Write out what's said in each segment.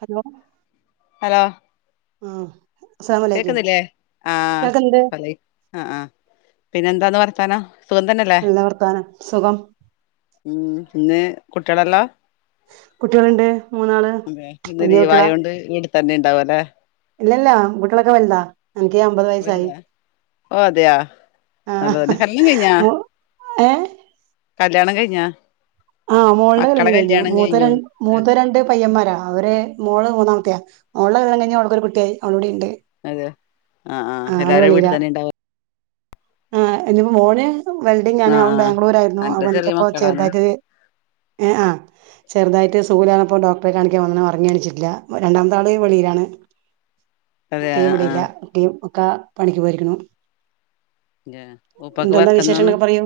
Hello hello ആഹ കേക്കുന്നില്ലേ ആഹ കേൾക്കുന്നുണ്ട് പറ ആ ആഹ് പിന്നെന്താന്ന് വർത്താനം സുഖം തന്നെല്ലേ നല്ല വർത്താനം സുഖം ഉം ഇന്ന് കുട്ടികളല്ലോ കുട്ടികളുണ്ട് മൂന്നാള് അതെ ഇന്ന് വല്യ കുട്ടികളാ ലീവായൊണ്ട് വീട്ടി തന്നെ ഉണ്ടാവല്ലെ ഇല്ലല്ല കുട്ടികളൊക്കെ വെൽതാ എനിക്ക് അമ്പത് വയസായി. ഓലില്ലേ ഓ അതെയാ നല്ലതന്നെ കല്യാണം കഴിഞ്ഞാ മു ഏഹ് കല്യാണം കഴിഞ്ഞാ ആഹ് മോളുടെ കല്യാണം കഴിഞ്ഞു മൂ മൂത്ത രണ്ട് പയ്യന്മാ അവര് മോള് മൂന്നാമത്തെയാ മോളെ കല്യാണം കഴിഞ്ഞാ അവക്കൊരു കുട്ടിയായി അവള് വിടെ ണ്ട് അതെ ആഹ് ആഹ എല്ലാരും വീട്ടിൽ തന്നെ ഇണ്ടാവ ആ അയ്‌ന് മോന് വെൽഡിംഗ ആണ് ആഹ് അവൻ ആഹ് ബാംഗ്ലൂരായിരുന്നു അന്റെ ചെറിയ അവൻക്കിപ്പോ മക്കളാണ് ചെർതായിട്ടൊരു ആ ചെറുതായിട്ട് സുഖല്ലാ ർഞ്ഞ പ്പൊ ഡോക്ടറെ കാണിക്കാൻ വന്ന ഒ ർ ങ്ങി എണീറ്റിട്ടില്ല. രണ്ടാമത്താള് വെളി യിലാണ്. അതെ ഇക്കയും ആഹ് ഇവ്ടില്ല. ആഹ് ഇക്കയും ഒക്കെ പണിക്ക് പോയിരിക്കണു ന്റെ ഉപ്പക്ക് എന്തന്താ വർക്കെന്താന്ന് വിശേഷങ്ങളൊക്കെ പറയൂ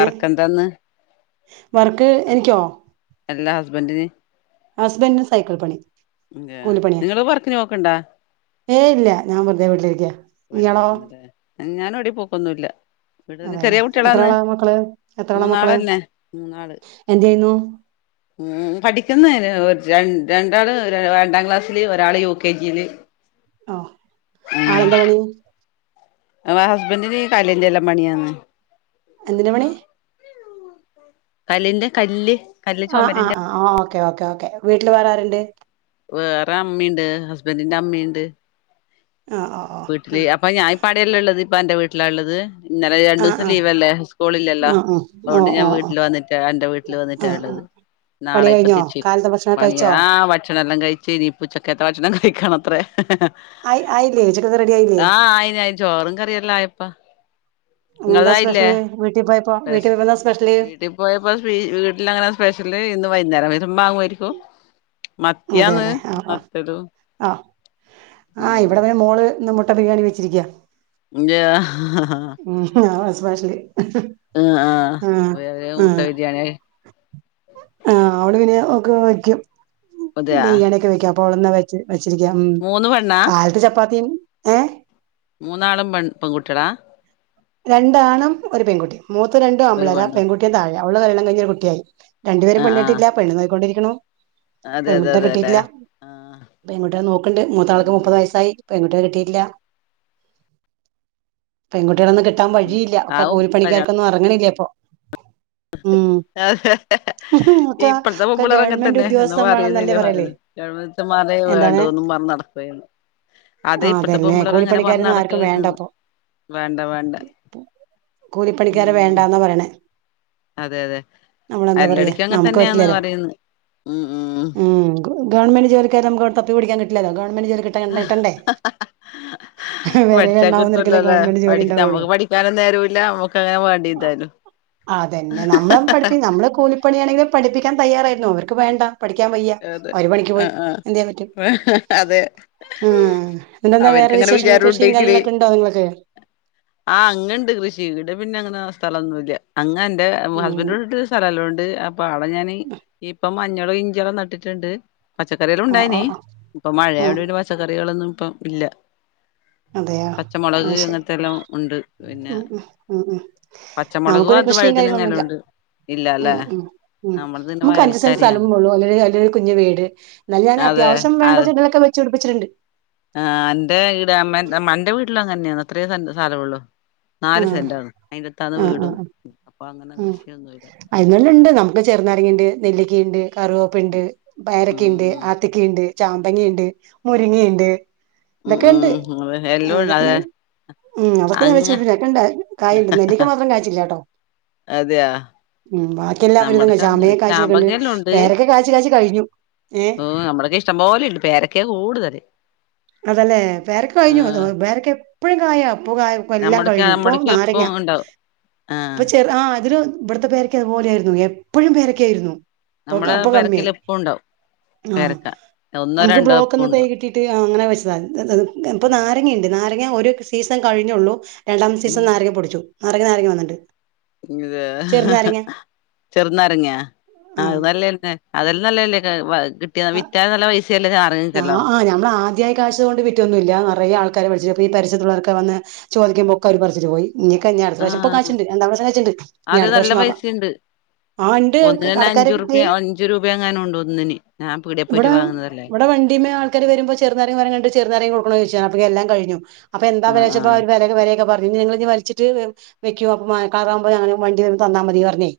ഏ എന്താന്ന് വർക്ക് എനിക്കോ അല്ല ഹസ്ബൻഡിന് ഹസ്ബൻഡിന് സൈക്കിൾ പണി ന്റെ കൂലിപ്പണിയ നിങ്ങള് വർക്കിന് പോക്ക്ണ്ടാ ഏ ഇല്ല ഞാൻ വെറുതെ വീട്ടിലിരിക്ക ഇയാളോ വീട്ടിലിരിക്കുന്നല്ലേ ഞാന എവിട പോക്കൊന്നുംല്ല ഇവിടെ തന്നെ അതെല്ലെ ചെറിയ എത്ര കുട്ടികളാന്ന് ആളാ മക്കള് എത്ര ആളാ മക്കള് മൂന്നാളന്നെ മൂന്നാള്. [unintelligible] ഉം പഠിക്കുന്ന ര രണ്ടാള് രണ്ടാം ക്ലാസ്സില് ഒരാള് യു കെ ജിയില്. ഓ ആളെന്താ പണി ആ ഹസ്ബൻഡിന് കല്ലിന്റെ എല്ലാം പണിയാന്ന് എന്തിന്റെ പണി കല്ലിന്റെ കല്ല് കല്ല് ആ ആ ചുമരിന്റെ ആ ഓക്കെ ഓക്കേ ഓക്കേ വീട്ടില് വേറെ ആരുണ്ട് വേറെ അമ്മീം ണ്ട് ഹസ്ബൻറിന്റെ അമ്മീം ണ്ട്. ആ ഓ ഓ വീട്ടില് ഉം. അപ്പൊ ഞാൻ ഇപ്പാടല്ലാ ഇ ള്ളത് ഇപ്പ എന്റെ വീട്ടിലാ ഇള്ളത്. ഇന്നലെ ആ രണ്ടൂസം ആ ലീവ് ആ അല്ലേ സ്കൂള് ഇല്ലല്ലോ ആ ഓ ഓ അതോണ്ട് ഞാൻ ഓ വീട്ടില് വന്നിട്ടാ എന്റെ വീട്ടില് ആ ആ വന്നിട്ടാള്ളത് പണി നാളെ ഇപ്പൊ കഴിഞ്ഞോ തിരിച്ചക്കും കാലത്തെ ഭക്ഷണം പണിയ കഴിച്ചോ ആ ഭക്ഷണം എല്ലാം കഴിച്ച് ഇനിപ്പൊ ഉച്ചക്കത്തെ ഭക്ഷണം കഴിക്കണത്രേ ആ ആയില്ലേ ഉച്ച ആഹ ആയിന് ചോറും കറിയല്ലോ ആയപ്പ എന്താ സ്പെഷ്യല് വീട്ടി വീട്ടി പോയപ്പോ വീട്ടിൽ അങ്ങനെ സ്പെഷ്യൽ ല് ഇന്ന് വൈകുന്നേരം വരുമ്പോ മാ ങ്ങുമായിരിക്കും അതെല്ലെ ആ ആ ആ ഉം ഇവിടെ പിന്നെ മോള് ന്ന് മുട്ട ബിരിയാണി വെച്ചിരിക്ക [unintelligible] സ്പാഷല് ആഹ് ആഹ മുയല് ആ മുട്ട ബിരിയാണിയായി ആ അവിടെ പിന്നെ ഒക്കെ വെക്കും അതെയാ ബിരിയാണി ഒക്കെ വെക്കും അപ്പോളന്ന വെച്ച് വെച്ചിരിക്കാം മൂന്ന് പെണ്ണാ കാലത്ത് ചപ്പാത്തിം മൂന്നാളും പെൺ പെങ്കുട്ടിയളാ രണ്ടാണും ഒരു പെൺകുട്ടി മൂത്ത രണ്ടും ഒരു ആമ്പിള്ളേരാ പെണ്ണ് പെൺകുട്ടിയും താഴെ അവള് കല്യാണം കയിഞ്ഞ് കെള്ളം കഴിഞ്ഞൊ ഒരു കുട്ടിയായി. രണ്ടു പരും ആഹ് ആഹ് പെണ്ണേട്ടിട്ടില്ല. പെണ്ണ് നോക്കി ക്കൊണ്ടിരിക്കുന്നു. അതെ അതെ പെൺകുട്ട അതെ അല്ലെ കിട്ടിയിട്ടില്ല ആഹ് പെൺകുട്ടിയെ നോക്കണ്ട് മൂത്ത ആൾക്ക് ഉം മുപ്പത് വയസായി. പെൺകുട്ടിയെ കിട്ടിയിട്ടില്ല. പെൺകുട്ടികളൊന്ന് കിട്ട കിട്ടാൻ വഴിയില്ല ഒക്കെ ആവും കൂലിപ്പണിക്കാർക്കൊന്നും അ റങ്ങണില്ലേ പ്പൊ. ഒക്കെ ഇപ്പയ്ത്തെ ഒക്കെ പെമ്പളേർങ്ങ ഗവൺമെന്റ് തന്നെ [unintelligible] [unintelligible] ഉദ്യോഗസ്ഥം വേണംന്നല്ലേ പറയല് എന്താണ് നടപ്പന്ന് അതെ ആ ഇപ്പഴത്തെ പോ അതന്നെ പിള്ളേർ അങ്ങനെ വന്ന കൂലിപ്പണിക്കാരൊന്നും ആർക്കും നടക്കന്ന് വേണ്ടപ്പൊ വേണ്ട വേണ്ട കൂലിപ്പണിക്കാരെ ഉം വേണ്ടാന്നാ പറേണേ അതെ അതെ കല്ലടിക്കും നമുക്ക് അങ്ങനെതന്നെയാന്നു പറ്റില്ലല്ലോ പറയുന്നത് ഉം ഉം ഗവൺമെന്റുജോലിക്കാരെ നമുക്ക് തപ്പിപിടിക്കാൻ കിട്ടില്ലല്ലോ ഗവൺമെന്റുജോലി കിട്ട കിട്ടെണ്ടേ വെരലിലെണ്ണാവുന്നവർക്കല്ലേ ഗവൺമെന്റ് ജോലി യുണ്ടാവുകയുള്ളൂ വേറെ തരൂല്ലാ നമുക്കങ്ങനെ വേണ്ടിതരും അതന്നെ നമ്മളുപഠിപ്പി നമ്മളു കൂലിപ്പണിയാണെങ്കിലും പഠിപ്പിക്കാൻ തയ്യാറായിരുന്നു അവർക്കുവേണ്ട. പഠിക്കാൻവയ്യാ അതെ ഓരു പണിക്കുപോയി ആഹ് ആഹ് എന്തുചെയ്യാൻപറ്റും അതെ ഉം.. എന്തോന്നാ അവർക്ക് വേറെ വിശേഷങ്ങള് കൃഷിയും കാര്യങ്ങളൊക്കെയുണ്ടോ നിങ്ങൾക്ക് ആ അങ്ങുണ്ട്കൃഷി ഇവിടെ പിന്നെയങ്ങനെ സ്ഥലമൊന്നുമില്ല അങ്ങാന് ഉം ഹസ്ബന്റിന്റെ വീട്ടിൽ സ്ഥലമെല്ലാമുണ്ട് അപ്പൊ അവിടെ ഞാനിപ്പം മഞ്ഞോളോ ഇഞ്ചിയോ യൊക്കെനട്ട് നട്ടിട്ടൊണ്ട് ആ ആ പച്ചക്കറികളുണ്ടായേനെ ആ ഇപ്പൊ മഴയായതു ഉം കൊണ്ടുപിന്നെ പച്ചക്കറികളൊന്നും ഇപ്പം ഇല്ല അതെയോ പച്ചമൊളക് അത് ശരി അങ്ങനത്തെയെല്ലാമോണ്ട് ഉം ഉം ഉം പച്ചമുളകും നമുക്കൊരു അത് കൃഷിയുംകാര്യങ്ങളൊന്നുമില്ല വഴുതനങ്ങെല്ലാണ്ട് ഇല്ലല്ലേ ഉം ഉം ഉം നമ്മളത് പിന്നെ നമുക്ക് അഞ്ചുസെന്റുസ്ഥലം വയൽക്കാരിയാണ് പോലുമതിനു നല്ലൊരു കുഞ്ഞുവീട് അതെ എന്നാലുംഞാനത്യാവശ്യം വേണ്ട ചെടികളൊക്കെ വെച്ചുപിടിപ്പിച്ചിട്ടുണ്ട് ആ എന്റെ ഇവിടെ അമ്മേൻറ്റേ അമ്മാന്റേ വീട്ടിലങ്ങനെയാണ് അത്രയേ സ്ഥലമുള്ളു ആഹ് നാലുസെന്റാണ് അതിനകത്താന്ന് ആഹ് വീടും ആഹ് അപ്പൊ അങ്ങനെ കൃഷിയൊന്നും ഇല്ല പറങ്കിയുണ്ട്, നെല്ലിക്കയുണ്ട് കറിവേപ്പുണ്ട്, ഉം പയറൊക്കെയുണ്ട്, ആത്തക്കയുണ്ട്, ചാമ്പങ്ങയുണ്ട്, മുരിങ്ങയുണ്ട്. ഉം ഉം ഇതൊക്കെയൊണ്ട് ഉം അതെ എല്ലോം ഉണ്ട്. അതെ ഇതൊക്കെ ഞാൻ അതൊക്കെ ഞാൻ വെച്ചു അങ്ങ് പിടിപ്പിച്ചിട്ടുണ്ട് ഉണ്ട് കായുണ്ട് നെല്ലിക്കാമാത്രം കായിച്ചില്ലാട്ടോ അതെയോ? ഉം ബാക്കിയെല്ലാം ഒരു വിധം. നമ്മടേക്കതൊന്നുല്ല. ചാമ്പങ്ങായും കായിച്ചുനിൽക്കയുണ്ട് ചാമ്പങ്ങേലുണ്ട്. പേരക്കാകായ്ച്ചു കായ്ച്ചു കഴിഞ്ഞു. ഏഹ് ഓ അമ്പഴക്കായിഷ്ടം പോലെയുണ്ട് പേരക്കയാ കൂടുതല് അതല്ലേ പേരക്കാ കഴിഞ്ഞു അതു ആഹ്. പേരക്കയെപ്പഴും കായാ പൂവും കായും നമ്മടക്ക് മെല്ലാംകഴിഞ്ഞു. ഇപ്പൊ നമ്മടക്ക് നാരങ്ങ, എപ്പും ഉണ്ടാവും. ആഹ്. ഇപ്പൊ ചെറു ആ ഇതൊരു ഇവിടത്തെ പേരക്കായതുപോലെയായിരുന്നു എപ്പഴും പേരക്കായായിരുന്നു ഇപ്പോ ക നമ്മടെ അപ്പൊ കമ്മിയായി പേരക്കേല് എപ്പും ഉണ്ടാവും ആ പേരക്ക. ഒന്നോ നമുക്ക് രണ്ടോ എപ്പും ബ്ലോക്ക്ന്ന് തൈ ഉണ്ടാവും. കിട്ടിട്ടില്ലാ ആ അങ്ങനെവെച്ചതാ ഇപ്പൊ ഉം. നാരങ്ങയുണ്ട് നാരങ്ങാ ഒരു സീസൺ കഴിഞ്ഞൊള്ളു രണ്ടാമത്തെ സീസണില് ഉം. നാരങ്ങാ പൊടിച്ചു നാരങ്ങ നാരങ്ങ വന്നൊണ്ട് ഇത് ചെറുനാരങ്ങായാ ആ നല്ലതുതന്നെ അതിലും നല്ലതല്ലേയിത് കിട്ടിയാ ആ, വിറ്റാ നല്ല പൈസയല്ലേ നാറുങ്ങക്കെല്ലാം അതിയായ കാശുകൊണ്ട് വിറ്റൊന്നു മില്ല. നിറയെആൾക്കാരു പറിച്ചപ്പോ ഈ പരിസരത്തുള്ളവരൊക്കെവന്നു ചോദിക്കുമ്പൊ ഒക്കെയവര് പറിച്ചിട്ടുപോയി ഇനി കഴിഞ്ഞാ, അടുത്ത പ്രാവശ്യ ആഹ്. മിപ്പകായ്ച്ചിണ്ട്. രണ്ടാമത്തെകായ്ച്ചിട്ണ്ട്. ഇനിയടുത്തവർഷം നോക്കാം ആ ഇണ്ട് ഒന്നിനുതന്നെ അഞ്ചു കടക്കാര്ണ്ട് ർപ്പികാ, അഞ്ചുരൂപയെങ്ങാനുമുണ്ട് ഒന്നിന് ഞാൻ പീടികേ ഇവിടെ, പോയിട്ട് വാങ്ങുന്നതല്ലേ. ഇവിടെ വണ്ടീന്മേൽ ആൾക്കാരു വരുമ്പോ ചെറുനാരങ്ങാ മരം കണ്ട്ചെറുനാരങ്ങാ കൊടുക്കണോ ചോദിച്ചു ചാമ്പങ്ങായെല്ലാം കഴഞ്ഞു. അപ്പൊയെന്താ വില ആഹ് ആഹ്. ചോദിച്ചപ്പോളവരു വിലയൊക്കെ പറഞ്ഞു പിന്നെനിങ്ങളിതു വലിച്ചിട്ടുവെക്കു അപ്പൊ കാറാകുമ്പോഞങ്ങള് വണ്ടിവരുമ്പം തന്നാ മതിയെന്നു പറഞ്ഞ്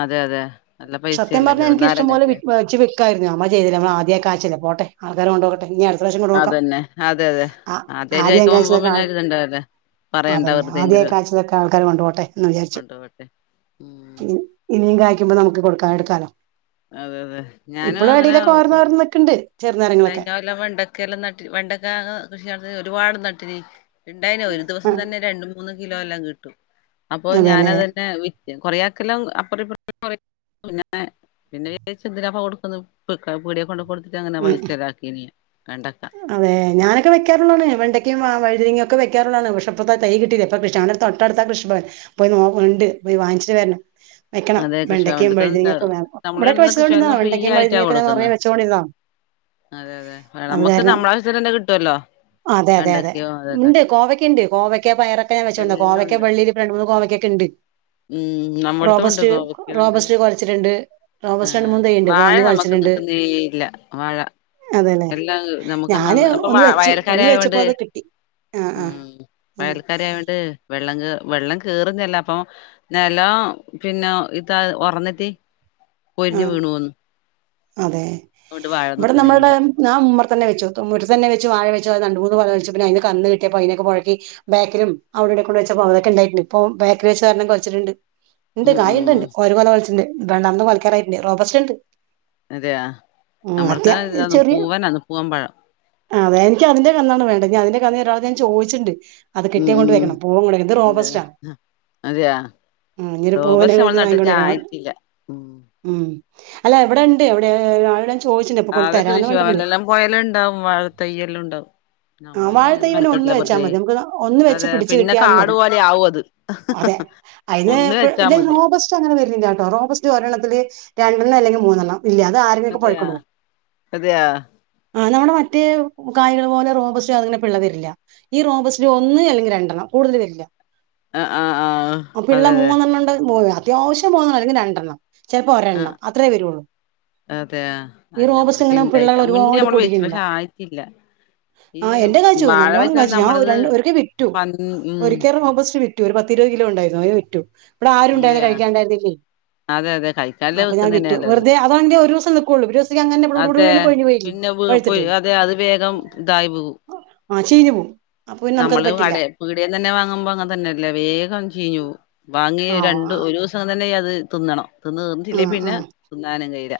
അതെ അതെ നല്ല സത്യം പൈസയല്ലേ പറഞ്ഞാലെനിക്കിഷ്ടം പോലെ, ചെറുനാരങ്ങൊക്കെ വിൽ പറിച്ചുവിൽ അമ്മ ചെയ്തില്ല. നമ്മൾ ആദ്യായികായ്ച്ചല്ലേ പോട്ടെ, ആൾക്കാരു കൊണ്ടുപൊയ്ക്കോട്ടെ ഇനി അടു ഒരു പ്രാവശ്യക്കൂടെ നോക്കാം. അതന്നെ അതെ അതെ ആ.. ആദ്യായിട്ട് ആദ്യം കഴിക്കുമ്പോ കായ്ച്ചതൊക്കെ പിന്നെ ആൾ ഒരിതുണ്ടാവൂല്ലേ പറയണ്ട അതന്നെ ആദ്യായി വെറുതെങ്കിലും കായ്ചതൊക്കെ ആൾക്കാരു കൊണ്ടുപോട്ടെ യെന്നുവിചാരിച്ചു കൊണ്ടോവട്ടെ ഉം ഇനിയും കായ്ക്കുമ്പോ നമുക്ക് കൊട്ക്കാ എട്ക്കാലോ അതെ തെ ഇപ്പളും എടേലൊക്കെ ഓരോന്നോരോന്ന് നിക്ക്ണ്ട് ചെറുനാരങ്ങളൊക്കെ കഴിഞ്ഞൊല്ലം വെണ്ടക്കെല്ലാം നട്ടി വെണ്ടക്ക കൃഷി നട്ട് ഒരുപാട് നട്ടീന് ഇണ്ടായിനി ഒരു ആ ദിവസം തന്നെ രണ്ട് മൂന്ന് കിലോ എല്ലാം കിട്ടും അപ്പൊ അതെല്ലേ ഞാനതെന്നെ വിറ്റ് കൊറേയാക്കെല്ലാം അപ്പറും ഇപ്പറും കൊറേയാക്കെല്ലാം പിന്നെ പിന്നെ വിജാരിച്ച് എന്തിനാപ്പം കൊടുക്കുന്നേ പീടിയേ കൊണ്ട് കൊടുത്തിട്ട് അങ്ങനെ ഉം പൈസ അതെ ഞാനൊക്കെ വെക്കാറുള്ളാണ് വെണ്ടക്കിം വഴുതനങ്ങിം ക്കെ ഒക്കെ വെക്കാറുള്ളാണ് പക്ഷേ പ്പൊ തൈ കിട്ടയില്ല പ്പ ഞങ്ങടെ തൊട്ടടുത്താ കൃഷിഭവൻ പോ നോഇണ്ട് പോയി വങ്ങിച്ചിട്ട് വരണം വെക്കണം അതെ വെണ്ടക്കയും കൃഷിഭവന്റെത്ത് വഴുനങ്ങയൊക്കെ നമ്മള് ഇവിടെക്കെ ഇടുന്ന വെച്ചതോണ്ടിന്നു കൃഷിഭവൻന്ന് ഫ്രീ വെണ്ടക്കയും ആയിട്ടാ വഴുതനങ്ങയൊക്കെ കൊടുക്കുന്നെ ഞൻപറഞ്ഞു വെച്ചുകൊണ്ടിരുന്നോ അതെ അതെ നമ്മുക്ക് നമ്മളാവശ്യത്തിന് തന്നെ കിട്ടുവല്ലോ അതെ അതെ അതെ വെണ്ടക്കയോ അതല്ല ഉണ്ട് കോവയ്ക്കുയുണ്ട് കോവയ്ക്ക പയറൊക്കെ ഞൻ വെച്ചോണ്ട എല്ലാം കോവയ്ക്ക ഉണ്ട് വള്ളിൽ മൂന്ന് കോവയ്ക്കൊക്കെ ഉണ്ട് ഉം നമ്മടത്തും റോബസ്റ്റ് റോബസ്റ്റ് കുലച്ചിട്ടുണ്ട്. അ റോബസ്റ്റ് രണ്ട് ആ മൂന്ന് തൈയ്യുണ്ട് വാഴ ഒന്ന് നമുക്ക് കുലച്ചിട്ടുണ്ട് നിക്കുന്നേയില്ല അതെല്ലേ എല്ലാം നമുക്ക് ഞാന് എന്താഇപ്പൊ ഒന്ന് വെച്ചു വയൽക്കര ഒന്ന് ആയൊണ്ട് വെച്ചപ്പോ അത് കിട്ടി ആഹ് ആഹ് ഉം വയൽക്കാരയൊണ്ട് വെള്ളം കേ വെള്ളം കേറുന്നല്ല അപ്പൊ നെലോ പിന്നെ ഇതാ ഉറന്നിട്ട് ആഹ് പൊരിഞ്ഞു ആഹ് വീണുവന്ന് അതെ ഇവിടെ നമ്മളുടെ ഞാൻ ഉമ്മറത്തന്നെ വെച്ചോടുത്തു ഉമ്മറത്തന്നെ വാഴവെച്ചു രണ്ട് മൂന്ന് കൊല വെച്ചു പിന്നെ അതിന്ന് കന്ന് കിട്ടിയപ്പോ അതിനൊക്കെ പുഴക്കി ബാക്കിൽ അവിടെ കൊണ്ട് വെച്ചപ്പോ അതൊക്കെണ്ടായിട്ടുണ്ട് ഇപ്പൊ ബേകില് വെച്ചൊരെണ്ണം കൊലച്ചിട്ടുണ്ട് ഉണ്ട് ഉം ഉം കായുണ്ട് ഒരുകൊല കൊലച്ചിട്ടുണ്ട് രണ്ടാമത്തെ കൊലക്കാറായിട്ടുണ്ട്, റോബറ്റ് ഉണ്ട് അതെയ ഉം നമ്മൾക്ക് അത്യാ ചെറിയ പൂവാനാന്ന് പൂവൻ പഴം അതെ എനിക്ക് അതിന്റെ കന്നാണ് വേണ്ടേ അതിന്റെ കന്ന് ഒരാളോട്ഞാൻ ചോദിച്ചിട്ടുണ്ട് അത് ഉം കിട്ടിയ കൊണ്ട് ഉം വെക്കണം [unintelligible] ഇത് അതെ റോബസ്റ്റ ആ അതെയാ ഇങ്ങേരു പോവല് റോബസ്റ്റ് നമ്മളെ നട്ടിട്ട് [unintelligible] ആയിട്ടില്ല ഉം അല്ല ഇവിടെ ഉണ്ട് എവിടെടെ അത് കൃഷിഭവനിൽ എല്ലാം പോയാല് ഉണ്ടാവും വാഴത്തയ്യെല്ലാം ഉണ്ടാവും ആ നമ്മള് പിന്നെ അയിനൊന്നും വാഴതൈപിന്നെ ഒന്ന് മെനക്കെട്ടില്ല വെച്ചാൽ വെറുതെ മതി, നമുക്ക് ഒന്ന് വെച്ച് അതെ പിടിച്ചു പിന്നെ കിട്ടിയാല് കാട് മതി പോലെ ആവും അത് അതെ അതിന് ഒന്ന് ഇപ്പൊ വെച്ചാ മതി റോബസ്റ്റ് അങ്ങനെ വരുന്നില്ല റോബസ്റ്റ് ഒരെണ്ണത്തിൽ രണ്ടെണ്ണം അല്ലെങ്കിൽ മൂന്നെണ്ണം ഇല്ല അത് അതെയാ ആരങ്കിലുമൊക്കെ [unintelligible] അതെയാ ആ നമ്മുടെ മറ്റേ കായകള് പോലെ റൊ അങ്ങനെ പിള്ളവരില്ല, ഈ റോബസ്റ്ററ്റിൽ ഒന്ന് അല്ലെങ്കിൽ രണ്ടെണ്ണം കൂടുതൽ വരില്ല ആ ആ ആ അ പിള്ള അതെ അതെ മൂന്നെണ്ണം ഉണ്ട് അത്യാവശ്യം മൂന്നെണ്ണം അല്ലെങ്കിൽ രണ്ടെണ്ണം ചിലപ്പോ ഒരെണ്ണം അത്രയേ വരുള്ളൂ അതെ അ ഈ നമ്മള റോബസ്റ്റ് ഇങ്ങനെ ഇണ്ടായി, പിള്ളകൾ മുന്നേ ഒരുപാട് നമ്മള് വെച്ച പൊടിക്കുന്നില്ല പക്ഷെ ആയിട്ടില്ല ഈ ആ എന്റെ കാച്ചു വാഴ നല്ലോണ്ണം വെച്ചാൽ കാച്ചു ഞാൻ ര നമ്മളത് ഒരിക്കെ വിറ്റു പൻ ഉം ഒരിക്കെ റൊബസ്റ്റ് വിറ്റു. ഒരു പത്ത് രൂപ കിലോ ഉണ്ടായിരുന്നു അപ്പൊ വിറ്റു. ഇവിടെ ആരു ഉണ്ടായിരുന്നില്ല അതെയാ കഴിക്കാണ്ടായിരുന്നില്ലേ അതെ അതെ കൈക്കാലില് അപ്പൊ ഞാൻ വെക്കുന്നന്നെ വിറ്റു. നല്ലത് വെറുതെ അതാണെങ്കിൽ ഒരു [unintelligible] ഇവിടെ അതെ ഇവിടെന്ന് കൊഴിഞ്ഞു പോയില്ലേ പിന്നെ പഴുത്തിട്ട് അതെ അത് വേഗം ഇതായി പോവും. ആഹ ചീഞ്ഞു പോവും അപ്പൊ പിന്നെ നമുക്കത് നമ്മള് കട പറ്റില്ല പീടിയൽ നിന്ന്തന്നെ വാങ്ങുമ്പോ അങ്ങെനെതന്നെല്ലേ വേഗം ചീഞ്ഞു പോവും വാങ്ങി ആ രണ്ട ആ ഒരു ദിവസം തന്നെ അത് തിന്നണം തിന്ന് തീന്നട്ടില്ലേ ആ പിന്നെ തിന്നാനും കയ്യില്ല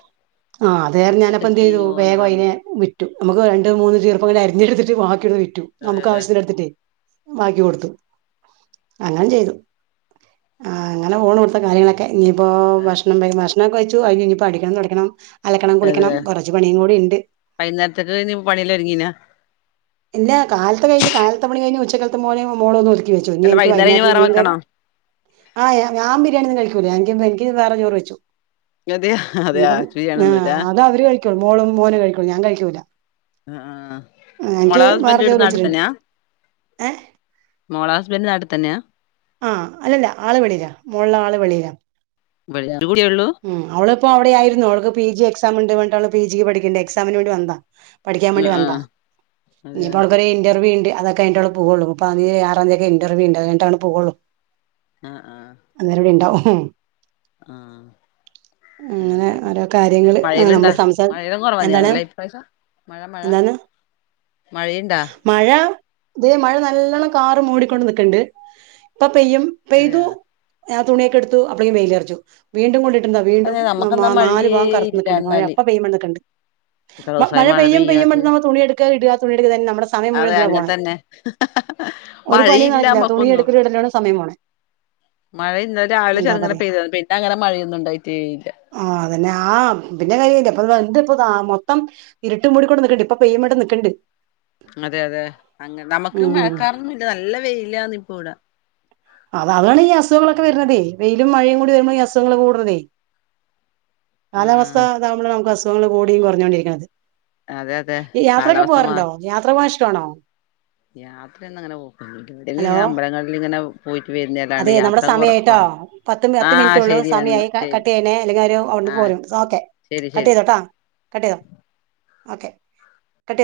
ആ അത് കാരണം ഞാനപ്പൊ എന്ത് ചെയ്തു വേഗം അതിനെ വിറ്റു. നമുക്ക് രണ്ട് മൂന്ന് ചീർപ്പങ്ങന അരിഞ്ഞെടുത്തി ടക്കിയോന്ന് വിറ്റു അതെ നമു അതെ ആവശ്യന് എടുത്തിട്ടേ ബാക്കി കൊടുത്തു. അങ്ങനെ ചെയ്തു, ആ അങ്ങനെ ഫോണ് കൊടുത്ത കാര്യങ്ങളൊക്കെ ഇനിയിപ്പോ ഭക്ഷണം ഭക്ഷണം ഒക്കെ കഴിച്ചു കഴിഞ്ഞു ഇപ്പോ അടിക്കണം തുടക്കണം അലക്കണം അതെ കുളിക്കണം കുറച്ചു പണിയും കൂടി ഉണ്ട്. വൈകുന്നേരത്തേക്ക് ഇനി പണിയെല്ലാം ഒരുങ്ങീനാ ഇല്ല കാലത്ത് കഴിഞ്, കാലത്തെ പണി കഴിഞ് ഉച്ചക്കത്തെ മോനും മോളൊന്നും ച്ചു. ഇനി അല്ല എനിക്ക് വൈകുന്നേരം ഇനി വൈന്നാരത്തിന് വേറെ മീൻകറി വെക്കണോ ആ ഞാൻ ബിരിയാണി ഒന്നും കഴിക്കുല. എനിക്ക് വേറെ ചോറ് വെച്ചു, അതെയ അതെയാ ഇനിപ്പം ചെയ്യണൊന്നുല്ല അത അവര് ക മോളും മോനും കഴിക്കുള്ളൂ, ഞാൻ കഴിക്കൂല. ആ ആ, മോള എനിക്ക് വേറെ ഹസ്ബൻഡ് ഇവ്ടെ ചോറ് വെച്ചിട്ടുണ്ട് നാട്ടിതന്നെയാ ഏഹ് മോള നാട്ടിതന്നെയാ ആ അല്ലല്ല ആള് വെളീല മോള ആള് വെളീല ഇവിടെ ഒരു കുട്ടിയേള്ളൂ ഉം അവളിപ്പോ അവിടെ ആയിരുന്നു അവൾക്ക് പി ജി എക്സാം ഇണ്ട് വ ന്നിട്ടവള് പി ജിക്ക് പഠിക്കണ്ട് എക്സാമിന് വേണ്ടി വന്നതാ പഠിക്കാൻ ആ വേണ്ടി ആ വന്നതാ അതെയാ ഇനിയിപ്പൊ അവൾക്കൊരു ഇന്റർവ്യൂ ഇണ്ട്. അതൊക്കെ കഴിഞ്ഞിട്ട് അവള് പോകൊള്ളു. മുപ്പതാംതീയതീം ആറാന്തിയൊക്കെ ഇന്റർവ്യൂ ഇണ്ട് അത് കഴിഞ്ഞിട്ടെ അവള് പോകൊള്ളൂ. അഹ് ആഹ് ആഹ് പിന്നെ അങ്ങനെ എന്താടി ഓരോ വിശേഷം കാര്യങ്ങള് ആഹ് മഴയലിണ്ടാ നമ്മള് സംസാ മഴയെല്ലാം എന്താണ് കൊറവാന്നല്ലേ ഈ പ്രാവിശ്യം. മഴ മഴ എന്താണ് മഴയിണ്ടാ മഴ ദേ മഴ നല്ലോണം കാറ് മൂടിക്കൊണ്ട് നിക്കെണ്ട് ഇപ്പൊ പെയ്യും അതെയ പെയ്തു. ഞാൻ തുണിയൊക്കെടുത്തു അപ്പളേക്കും വെയിലൊറച്ചു വീണ്ടും കൊണ്ടി ട്ടെന്താ വീണ്ടും അതെ നാ നമ്മക്കെന്നാ നാല് മഴയേ ഭാഗം കറുത്ത് ഇല്ല നിക്കെണ്ട് മഴ എന്നാല് അപ്പ പെയ്യും പറഞ്ഞ്നിക്കെണ്ട് എത്ര മ ദിവസായി മഴ പെയ്യും പെയ്യുംമ്പ പെയ്യാതെ നമ്മ തുണിയെടുക്കാ ഇടുക തുണി [unintelligible] നമ്മുടെ സമയം മുഴുവൻ അതെ എന്തിനാ അങ്ങനെ പോണെ തന്നെ ഒരു പണിയും മഴയില്ല നടക്കില്ല. നമ്മക്കൊന്നും തുണിയടുക്കലും ഇടലുവാണ് സമയം പോണേ. മഴ ഇന്നലെ രാവിലെ എന്താ ചെറുങ്ങനെ പറയാ പെയ്തരുന്നു പിന്നെ അങ്ങനെ മഴയൊന്നും ഉണ്ടായിത്തേയില്ല അന്നെ ആ പിന്നെ കാര്യല്ലേ അപ്പ എന്ത് ഇപ്പ മൊത്തം ഇരുട്ടും മൂടി കൂടെ നക്കണ്ട് ഇപ്പൊ പെയ്യ്മേട്ടം നിക്കണ്ട് അതെ അതെ അ നമുക്ക് ഉം മഴക്കാറൊന്നുംല്ല നല്ല വെയിലാന്ന് ഇപ്പൊ ഇട- അത അതാണ് ഈ അസുഖങ്ങളൊക്കെ വരണതേ വെയിലും മഴയും കൂടി വരുമ്പോൾ ഈ അസുഖങ്ങൾ കൂടണതേ കാലാവസ്ഥ ആഹ് ഇതാവുമ്പോൾ നമുക്ക് അസുഖങ്ങൾ കൂടിയും കുറഞ്ഞോണ്ടിരിക്കണുന്നത് അതെ അതെ യാത്രക്കെ കാലാവസ്ഥ പോവാറുണ്ടോ യാത്ര പോകാൻ ഇഷ്ടാണോ യാത്രയയൊന്നും അങ്ങനെ പോകില്ല ഹലോ എവിടെയെങ്കിലും അമ്പലങ്ങളിൽ ഇങ്ങനെ പോകും അതെ നമ്മുടെ സമയായിട്ടോ പത്ത് പത്ത് മിനിറ്റ ആഹ് ഉള്ളൂ ശരിയെന്നാ സമയമായി ശരി കട്ട് ചെയ്യണെ അല്ലെങ്കിൽ ഒരു ആഹ് പോരും ഓകെ ശരി കട്ട്‌ ശരി ചെയ്തോട്ട കട്ട്‌ ചെയ്തോ ഓകെ കട്ട് ചെയ്തോ